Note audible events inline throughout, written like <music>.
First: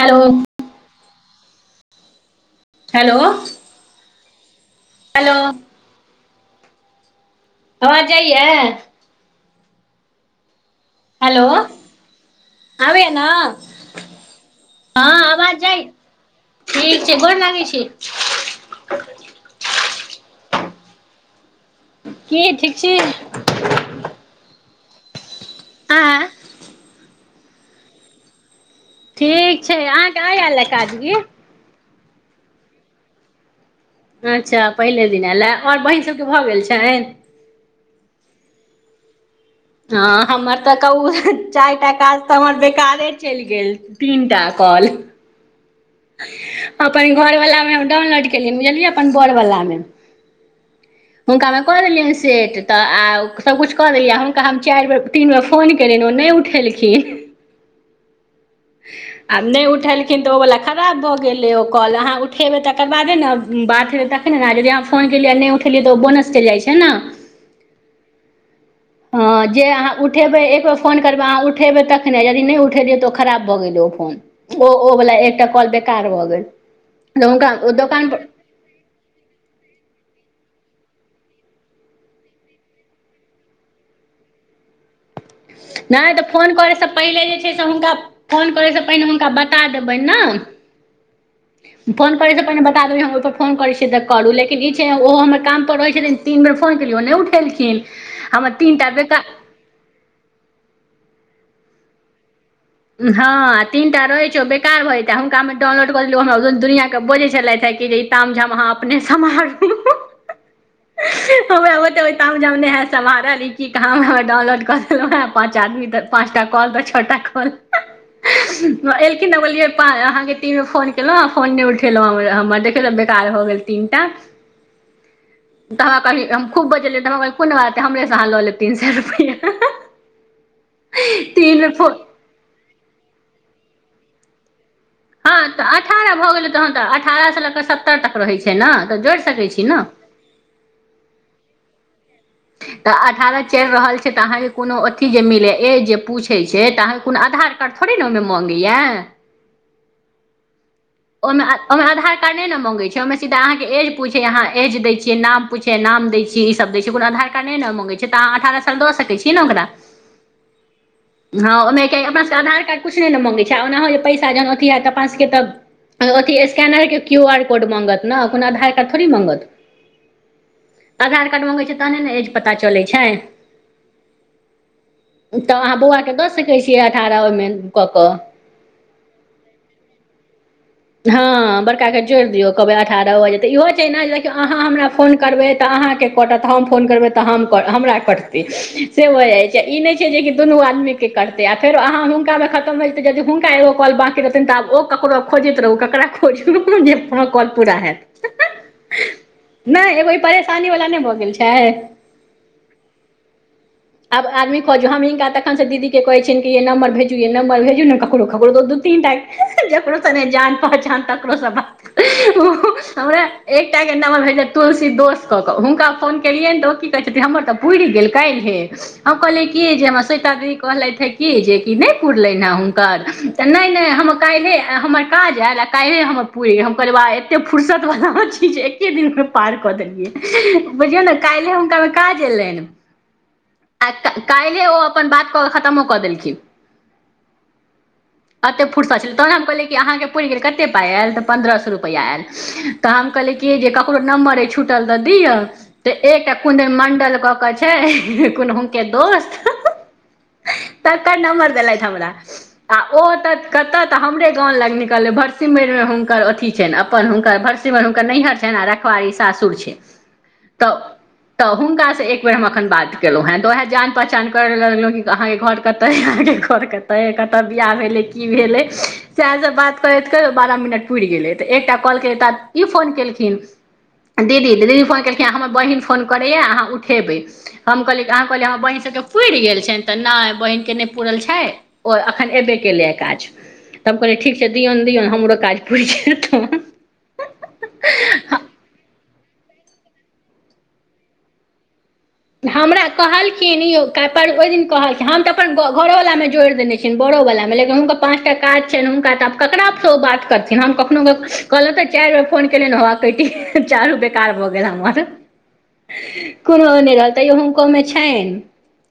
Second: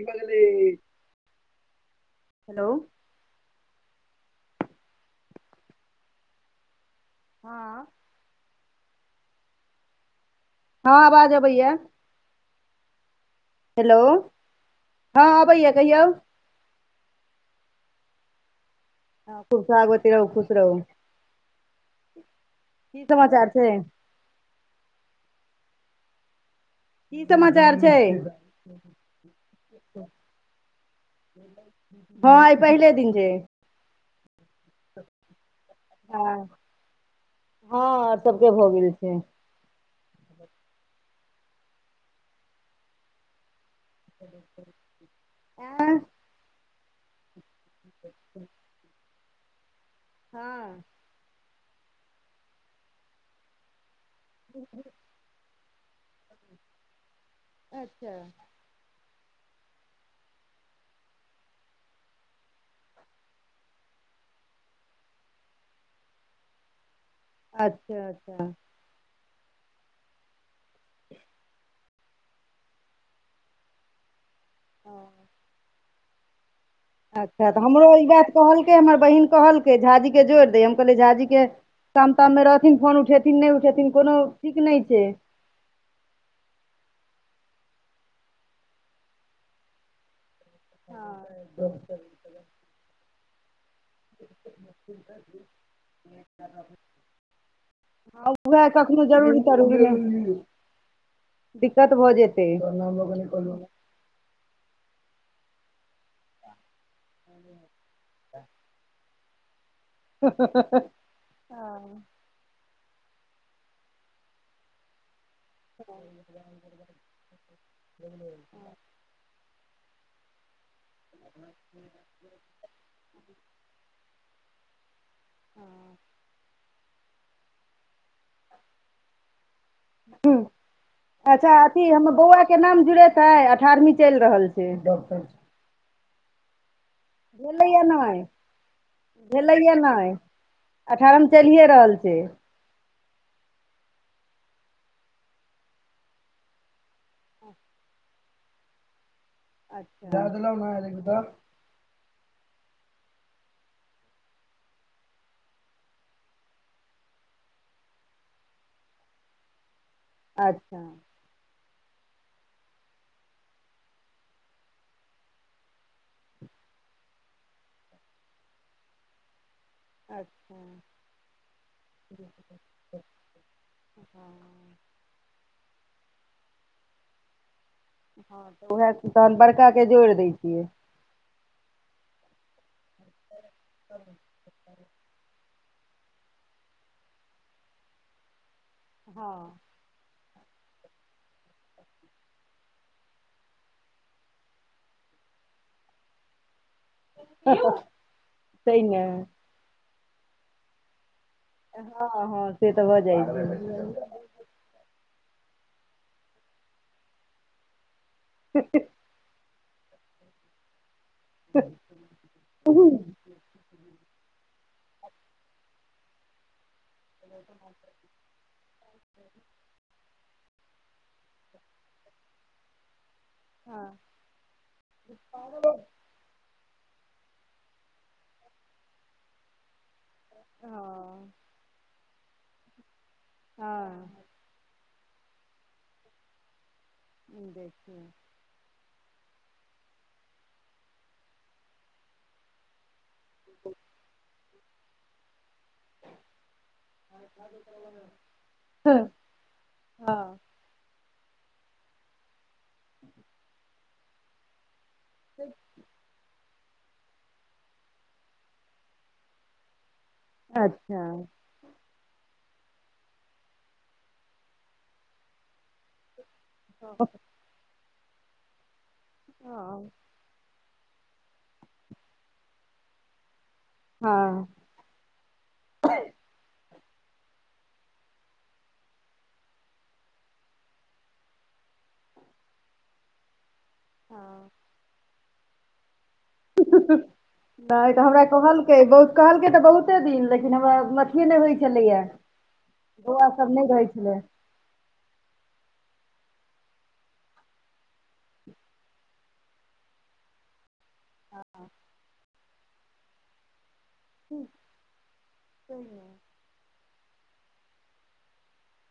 Hello hello hello hello हँ आवाज जा य हँ आवाज अबैया आबै या न हेलो हँ आवाज अबैया जाय कहियौ ठीक छै गोर लागै छी ह खुश सोहागबति रहु खुश रहू की ठिक की समाचार छै <unintelligible> की समाचार छै ठीक छै अहाँकेँ आए आयल ह काजकी हँ आइ पहिल दिन जेे अच्छ पहिले दिनयलए और बहीन सभके हँ भऽ गेल छैन हँ सबकेँ भऽ गेल छै हँ हमर तऽ कौउ चार टा काज तऽ हमर बेकारे चल गेल तीन टा कॉल <unintelligible> अपन घरवला म हम डाउनलोड केलियै बुझलियै अपन बोड़वला मे हँ हुनकामे कऽ देलियनि सेट तऽ आ सभकिछु कऽ देलियनि आ हुनका हम चारि बेर तीन बेर फोन कयलनि ओ नहि उठेलखिन अच्छा <unintelligible> <unintelligible> आब नहि उठेलखिन तऽ ओवला खराब भऽ गेलै ओ कांल अहाँ उठेबै तकर बादे नऽ बात हेतय कख ने यदि अहाँ फोन केलियै नहि उठेलियै तऽ ओ बोनस चलि जाइ छै नऽ अच्छा अच्छा ह जे अहाँ उठेबै एक बेेर फोन करबै अहाँ उठेबै तखने यदि नहि उठेलियै तऽ खराब भऽ गेल ओ फोन ओ ओ वाला एकटा कॉल बेकार भऽ गेल अच्छा हुनका तऽ हमरो ई दोकान बात कहलकै हमर बहिन कहलकै झाजी के जोड़ दे हम कहलियै झाजी के काम ताम मे रहथिन फोन उठेथिन नहि उठेथिन कोनो ठीक नहि छै नहि तऽ फोन करयसँ पहिले जे छै से हुनका फोन करैसँ पहिने हुनका बता देबनि नऽ हँ फोन करे स पहिने बता देबै ओहिपर फोन करै छिय त करू लेकिन ई छै ओहो हमर काम पर रहैत छथिन तीन बेर फोन केलियै ओ नहि उठेलखिन हँ हमर उएह तीनटा बे कखनो <unintelligible> दिक्कत भो जेतै हँं तिनटा रहै छै ओ बेकार भैजेता आ हुनका डाउनलोडऽ कऽ देलियं <unintelligible> दुनिया के बजे छलथि है कि ई ताम झाम अहाँ अपने समारूह <unintelligible> हब सम्हा <unintelligible> रल क कह डाउनलोड कर पच आदमी पाँचटा कॉल तऽ छओटा कॉल एलखिन अहाँके तीन बे फोन केलहुँ आ फो नहि उठेलहुँ हमर देखिय बेकार भऽ गेल तीन टा तऽ हमरा कहली हम खूब बजलियै तऽ हमरा कह कोन बातै हमरे से अहाँ लऽ लेब तीन सए रुपैआ हुं अच्छा तीन फो अथी हमम हँ बौआ के नाम जुड़ेतै अठारवीं चलि रहल छै तऽ अठारह भऽ गेलै तहन तऽ अठारहसँ लऽ कऽ भेलैया सत्तर नहि तक रहैत छै ने तऽ जोड़ि सकै छी भेलैया ने नहि अठारहम चलिए रहल छै तऽ अठारह चलि रहल छै तऽ अहाँके कोनो अथी जे मिले ए जे पूछे छै तऽ अहाँके कोनो आधार कार्ड थोड़ी ने ओहिमे मंगैया अच्छा ओना ओहिमे आधार कार्ड न ने मांगे छै ओहिमे सीधा अहाँ के एज पूछे अहाँ एज दैय छियै नाम पूछे नाम दै छियै ई सब द छै कोनो आधार कार्ड नहि ने मंगे छै त अहां अठारह साल दऽ सकै छ छीय नऽ ओकरा अच्छा हँ ओहिमे अपनाके आधार कार्ड किछु नहि ने मगै छै आ ओना हो जे पैसा जखन अथि हयत अपनास सबके तऽ अथि स्कैनर के क्यू आर कोड मङ्गत न कोनो आधार कार्ड थोड़े मङ्गत अच्छा छै तहने ने हँ एज पता चलै छै <unintelligible> तऽ आ बौआके दऽ सकैत छियै अठारह ओहिमे कऽ कऽ हँ तऽ उएह तहन बड़का के जोड़ि दै छियै हँ बड़का के जोड़ि दियौ कहबै अठारह भऽ रहल ये तो ईहो छै ने देखियौ अहाँ हमरा फोन करबै तऽ अहाँके कोटत हम फोन करबै त हमरा कटतै से भऽ जाय हँ छै आ इ नै छै जे दुनू आदमीके कटतै आ फेरो आहाँ हुनका में खतम भय जेतै त हुनक एगो कॉल बाँकि रहत त आब ओ ककरो खोजैत रहू ककरा खोजू जे फोन काॅल पूरा सही हेत ने नहि एगो ई परेशानी वालला ने भऽ गेल छै हँ हँ से तऽ भऽ जाइ छै आब आदमी खोजु हम हिनका तखन स दीदी के कहै छिय नंबर भेजू य नम्बर भेजू ने ककरो तकरो त दू तीन टा जकरो से नै जान पहचान त तकरो स बात ओ हमरा एकटा के नम्बर भेजलैथ छैे तुलसी दोस क के हुनका फोन केलियनि त कहै छथीन हमर तऽ पुइर गेल काल्हि हे हम कहलियै कि हम श्वेता दी कहलथि हँ कि जेकि नहि पुरलनि हें हुनकर तऽ नहि नहि हँ हम काल्हि हमर काज आयल आ काल्हि हमर पूइरी गेल हम कहलियै बाह अते फुर्सत वाला छी जे एके दिन मे पार क देलियै बुझियौ हँ ने काल्हि हुनका मे काज एलनि हँ अपन बात कऽ क खतमो कऽ देलखिन ह देख अते फुरसत छलै तहन ने हम कहलियै कि अहाँके पुरि गेल कतेक पाइ आयल तऽ पन्द्रह सए रुपआयल तऽ हम कहलियै की जे ककरो नम्बर अइ छुटल तऽ दियअ त एक कियौ मंडल क के छैन हुनके दोस्त हँ तकर नम्बर देलथि हमरा आ ओ तऽ कत तऽ हमरे गाँव लग न भरसिमैर मे हुनकर अथी अपन हुनकर भरसिमर हुनकर नैहर छै आ रखवारी सासुर छै अच्छा त हुनकासँ एक बेेर हम एखन बात कर केलहुँ हेँ तऽ उएह जान पहचान करे लगलहुँ कि अहाँके घर कतेै अहके घर कतै बियाह भेल अन्य की भेले सएह सब बात हँ करैत कर बारह मिनट पुरि गेलै त एकटा कॉल केलै त ई फोन केलखिन हँ दीदी दीदी फोन केलखिन हमर बहिन फोन करैया अहाँ उठेबै हम कहलियी अहाँ कहलियै हमर बहिन सभके पुरि गेल छनि त नहि बहिनके नहि पूुरल छै ओ एखन एबे केलै काज तब कहलियनि ठीक छै हँ दियौन दियौन हमरो काज पुरि जेतन ह नहि त हमरा कहलकै बहु कहलकै तऽ बहुते दिन लेकिन हमरा मछए नहि होइत छलैएा हमरा कहलखिन इहो ओहि दिन कहलखिन हम त अपन घरो वलामे जोड़ देने छियनि बरो वला मे लेकिन हुनका पाँचटा काज छनि हुनका त ककरा सो ओ बात करथिन हम कखनो क कहलिअनि त चारि बेर फोन केलियनि होउवे कटि गेलै चारू बेर कार ब गेल हमर कोनो तैयो हुनकोमे छनि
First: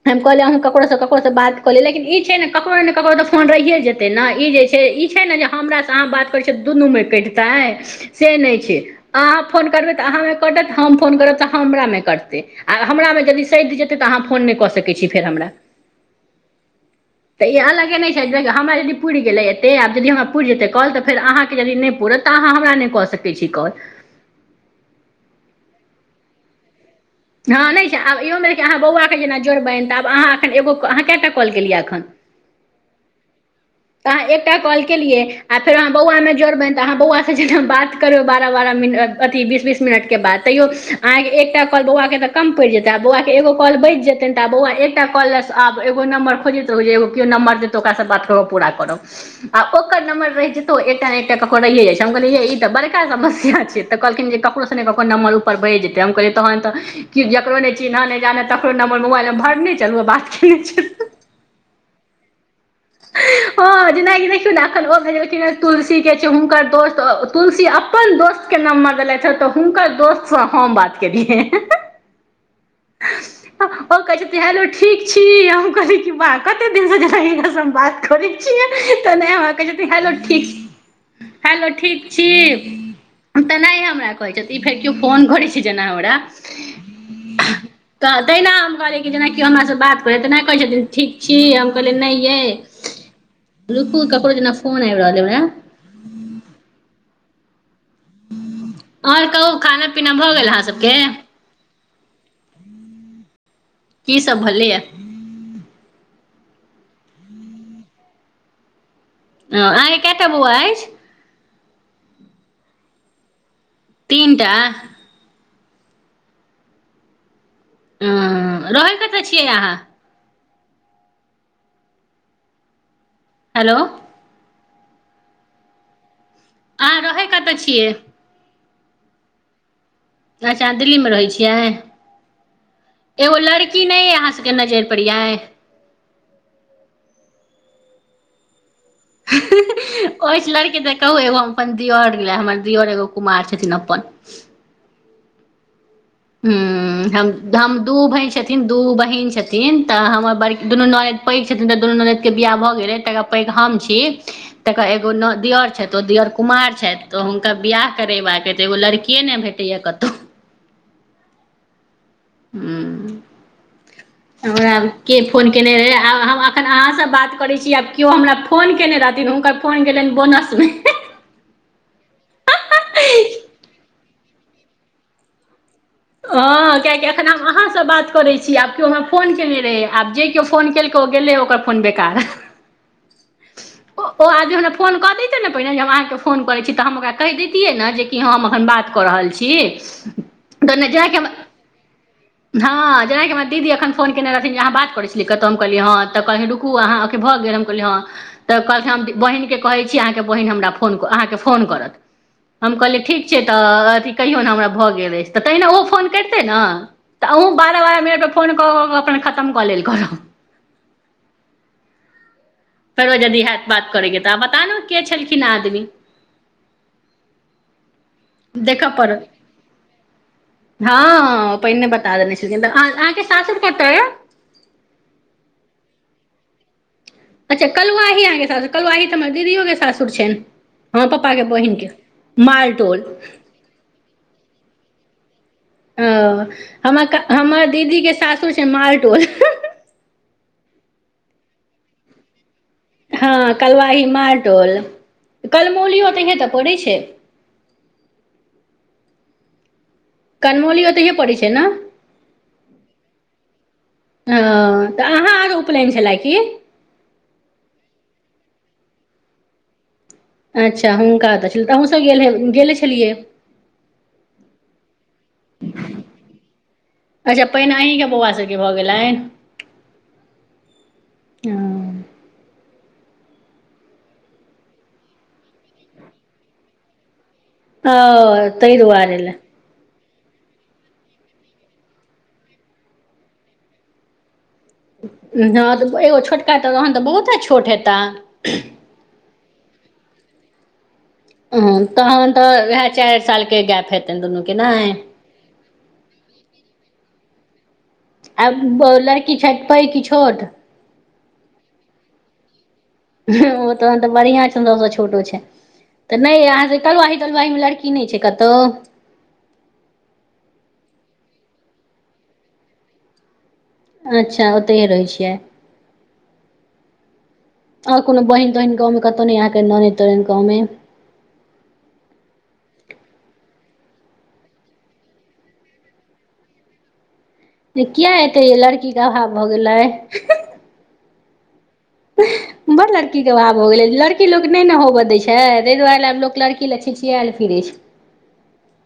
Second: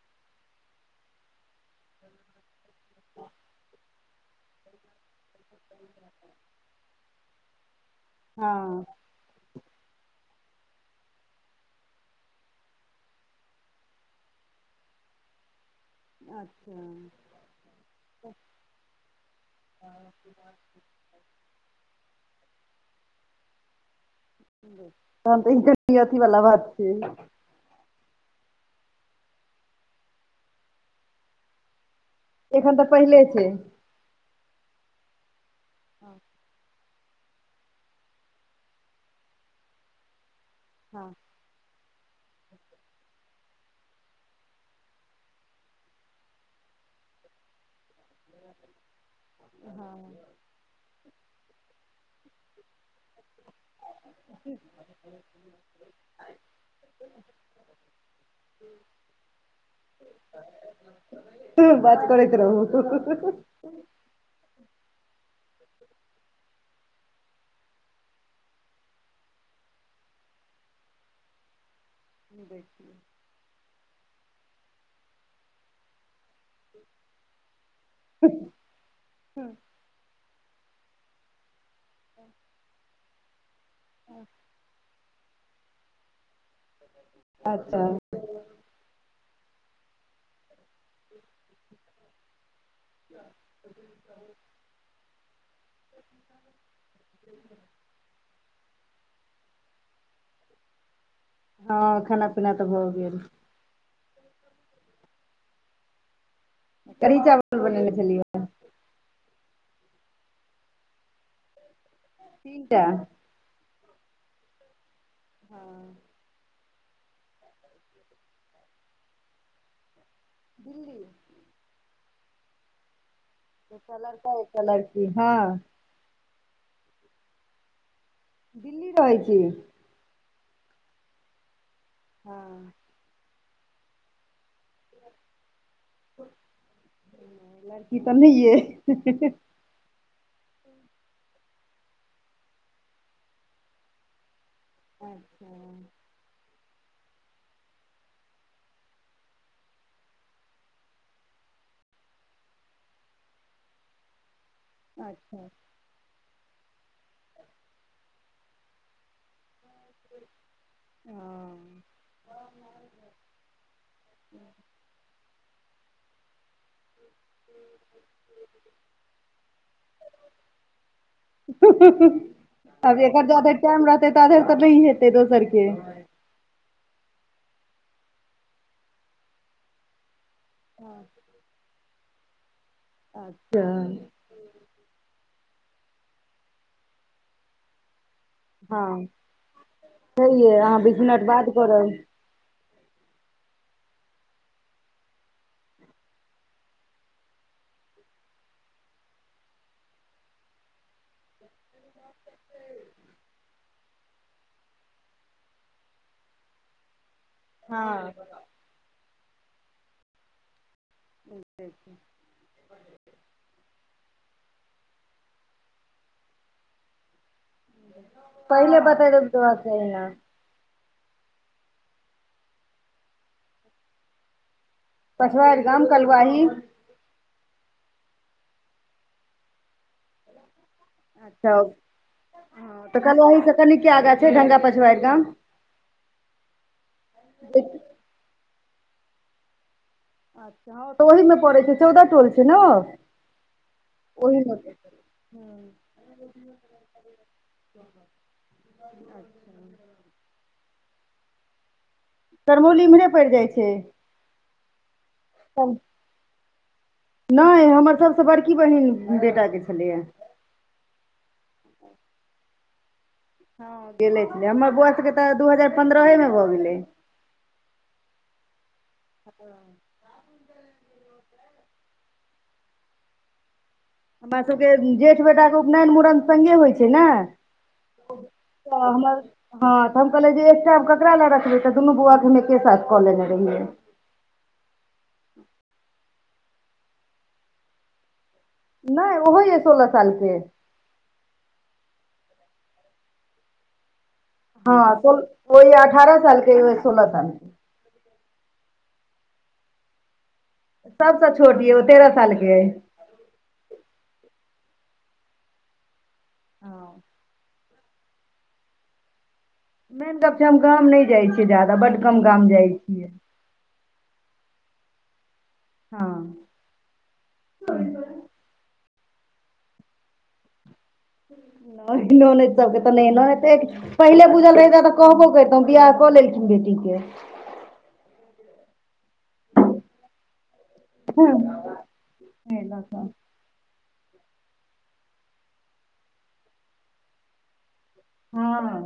हम कहलिय ककरो ककरोसँ बात क लिय लेकिन ई छै ने ककरो ने ककरो त फोन रहिए जेतै ने ई जे छै ई छै ने जे हमरासँ अहाँ बात करै छिय दुनूमे कहिट देै त से नहि छै हँ अहाँ फोन करबै तऽ अहाँ मे कटत हम फोन करबै तऽ् हमरा मे कटटै हमरामे यदि सधि जेतै त अहाँ फोन नहि क सकैत छी फेर हमरा अच्छा त ई अलगे नहि छै हमरा यदि पुरि गेलै एतै आबदि हमरा पुरि जेतै कल त फेर अहाँके यदि नहि पुरत त अहाँ हमरा नहि क सकै छी कॉल त त ई की अथी वाला बात छै हँ नहि छै आब इहोमे देखिय कि अहाँ बौआके जेना जोड़ बैन तऽ आब अहा एन एो अहाँ कएटा कॉल केलियै एखन एखन त पहिले छै त अहाँ एकटा कॉल केलियै आ फेर अहाँ बौआ मेजोर बैन तऽ अहाँ बौआसँ जेना बात करबै बारह बारह मिनट अथी बीस बीस मिनटके बाद तैयो हँ अहाँके एकटा क बौआ तऽ कम पड़ि जेतै बौआ के एगो कॉल बचि जेतनि त आ बौआ एकटा कौल आब एगो नम्र खोजेतै एगो केओ नंबर दे त ओकरा सँ बात कर पूरा करब आ ओकर नंबर रहै छै एकटा न एकटा ककरो रहिए जाइ छै हम कहल ई त‌बड़का समस्या छै तऽ कहलखिन ककरोसँ ने ककर नमबर ऊपर है जेतै हम कहलियै तहन तऽ कि जकरो नहि चिन्हय नहि जानह तकरो नंबर मोबाइलमे भरने चलू बात केने बात करैत रहु ह जेनाकि देखियौ ने एखन ओठ तुलसी के छै हुनकर दोस्त तुलसी अपन दोस्त नम्बर देले ह त हुनकर दोस्त से हम बात केलियै <inaudible> ओ कहै छेथिन हलो ठीक छी हम कहली क बा कते दिन से जा हम बात करै छियै त नहि हमरा कहै छथि हेलो ठीक हेलो ठीक छी तेना हमरा कहै केओ फोन करै छै जेना हमरा अच्छा तेहिना हम कहलियै कि जेनाकि हमरासँ बात करै तेना कहै छथिन ठीक छी हम कहलियै नहि अइ रुकू ककरो जेना फोन आबि रहल य हमरा <inaudible> आओर कहू खाना पीना भ गेल अहाँ सबके हँ खाना पीना त भ गेल ने की सब भेलैए कढ़ी चावल बनेने छलिय ह अहाँके केटा बौआ अछि तीनटा तीन टा हँ ह रहै कतऽ छियै अहाँ दिल्ली हेलो एक लड़का एक लड़की हँ अहाँ रहै कतऽ छियै दिल्ली रहइ छी अच्छा अहाँ दिल्लीमे रहैत छियै हँ एगो लड़की नहि य अहाँ सबके नजरि पर यऽ लड़की तऽ नहि अए ही ही ओछि लड़की त कहू एगो हम अपन दियर लय हमर दियोर एगो कुमार छथिन अपन ह्म हम हम दू भाय छथिन दू बहीन छथिन तऽ हमर बड़ दुनू ननैद पैघ छथिन तऽ दुनू ननदि के बियाह भऽ गेलै त पैघ हम छी तकर एगो न अच्छा दियर छै तो दियर कुमार छथि तऽ हुनका बिआाह करेबाक अछि तऽ एगो लड़किये नहि भेटैय कतौ हँ। ह हमरा के फोन केने रहे आ हम एखन अहाँ बात करै छी आब केओ हमरा फोन केने रहथिन हुनकर फोन गेलनि बोनस मे अब एकर जार टाइम रहते तधर तऽ नहिह हेतै दोसर के हँ कियकि एखन हम अहाँसँ बात करैत छी आब केओ हमरा फोन केने रहै आब जे केओ फोन केलकौ गेलै ओकर फोन बेकार अच्छा ओ आदमी हमरा फोन कऽ दैतियै ने पहिने जे हम अहाँके फोन करैत छी तऽ हम ओकरा कहि दैतियै ने जे की हम अखन बात कऽ हँ रहल छी छैहे तऽ अहाँ नहि बीस जेनाकि हम <inaudible> हँ जेनाकि हमर दीदी एखन फोन केने रहथिन जे अहां बात करै छलियै कतहु हम कहलियै हँ तऽ कहली रुकू अहाँ अख भऽ गेल हम हँ तऽ कहलखिन हम बहिनके कहै छी अहाँके बहिन हमरा फोन अहाँके फोन करत हम कहलियै ठीक छै तऽ अथी कहियौ ने हमरा भऽ गेल अछि तऽ तहिना ओहो फोन करितै नऽ तऽ अहूँ बारह बारह हँ मिनटमे फोन कऽ कऽ अपन खतम कऽ लेल करब <inaudible> फेरो यदि होयैत बात करेके तऽ आब बता ने के छलखिन ह आदमी पहिले <inaudible> देखऽ पड़त हँ पहिने बता देने छलखिन त अहाँके सासुर कतऽ यऽ पछवारि गाम कलुवाही अच्छा कलुवाही आहांके सासुर कलवाही तऽ हमर दीदीयो के सासुर सुर छेन हमर पप्पा के अच्छा बहिन के हँ तऽ मालटोल कलुवाही से कनिके आगाँ छै ढंगा पछुवारि गाम ओ हमर क हमर अच्छा दीदी के सासुर छै मालटोल हँ तऽ ओहिमे पड़ै छै चौदह टोल छै नऽ हँ कलवाही मालटोल कलमौलियो तऽ इहे तऽ पड़ैत छै <inaudible> कनमौली ओतहिये पड़ै छै ने तरमौली इम्हरे पड़ि जाइ छै ह तऽ अहाँ आरो उपनयन छलए की नहि हमर सभसँ बड़की बहिन बेटाके छलैया अच्छा हुनका तऽ छलै तऽ अहूँसभ गेले हेब गेले छलियै हँ गेले छलै हमर बौआ सबके तऽ दू हजार पन्द्रहे मे भऽ गेलै अच्छा पहिने अहीं के बौआ सबके भऽ गेलनि हँ हमरा सभके जेठ बेटाके उपनयन मूड़न सङ्गे होइ छै ने ओ तै तऽ हमर दुआरे लय हँ तऽ हम कहले जे एकटा ककरा लए रखबै तऽ दुनू बौआ के हम एके साथ कऽ लेने रहियै हँ तऽ एगो छोटका तहन तऽ बहुते छोट हेताह नहि ओहो यए सोलह साल के ह तहन तऽ उएह चायर साल के गैप हेते हँ सोहि अठारह सालके सोलह सालके आ लड़की छ पइ की छोट सबसेछोटी ह ओ तेरह साल के है ओ तहन तऽ बढ़ियां छै सब छोटो छै त नहि अहाँ हँ तयौ अहके अहा केलड़की की नहि छै क तऽ मेन त छै हम गाम नहि जाइ छियै जाादा बड कम गाम जाइ छियै अच्छा ओतहिहे रहैत छियै हँ आर कोनो बहिन तहिन गाँवं कतहु न आ ननतो गाँवं न नज सबके तऽ नहि न त पहिले बुझल रहितय तऽ कहबो करतहुँ बियह कऽ लेलखिन बेटीके त किया एते य लड़की के अभाव भऽ गेलै हँ एहि लऽ बड़ कऽ लड़की भाव हो गेलै लड़की लोक नहि ने होबय दै छै ताहि दुआरे आब लोक लड़की लए छिछियाल फिरे छै हँ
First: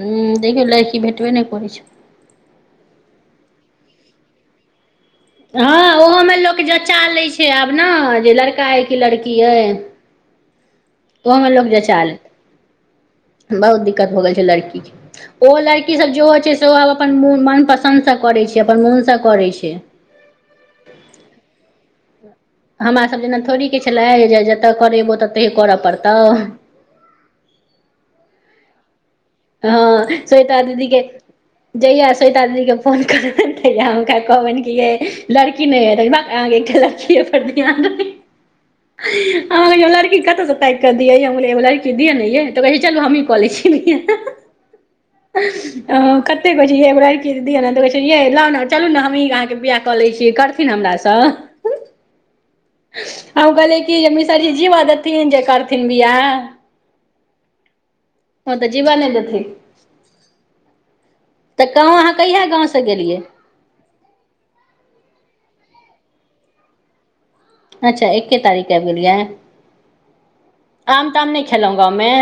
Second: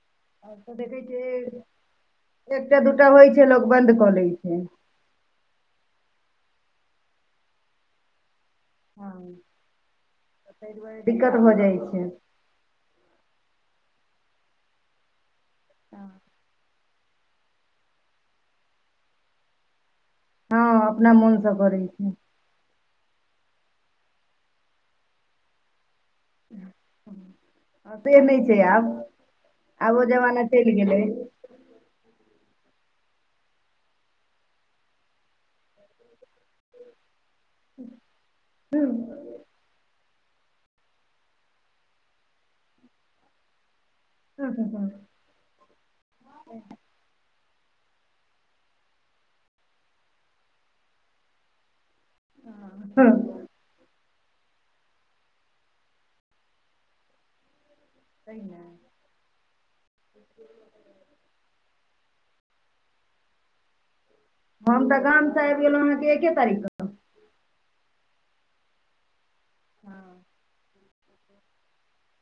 ह आब देखियौ तऽ देखै लड़की भेटबे छियै नहि करै छै एकटा दूटा होइ छै लोक बन्द कऽ लै छै हँ ओहोमे लोक जचा लै छै आब ने जे लड़का अइछ कि लड़की अइछ ताहि दुआरे दिक्कत भऽ जाइत छै लेत बहुत दिक्कत हो गेल छै लड़की के ओ लड़की सब जेो हो छै सेहो अपनन मनपसन्दसँ करै छै अपन मोनसँ करै छै हँ अपना मोनसँ करैत छै हमरा सब जेना थोड़े के छलै जे जतऽ करेबौ तत करऽ पड़तौ तऽ नहि छै आब आब ओ हँ जमाना चलि शवेतादीदी के गेलै जहिया शवेता ददी के फोन कर तैया हुनका कहबैकनलड़की कि नहि त लखीए फरद हमरागो लड़की कतऽसँ तैक कऽ दियै हमलो एगो लड़की दअऽ ने य तऽै चलु हमहीकऽ लै छीयै ह ह ह कते बजेय है दीदी तऽ कहै छै ये ल चलु ने हमही अहाँके बियाह कऽ ले छियै करथिन हमरास हँ कहलिखीनकि मिसरजी जीवा देथिन जे करथिन बिआह हँ तऽ जिव नै दथिन तऽ कहँ अहाँ कहिया गाँव से गेलियै हम तऽ गामसँ आबि गेलहुँ अहाँके एक्े तारीखके अच्छा एके तारीखकेबलिया हँ आम ताम नहि खेलहुँ गामवमे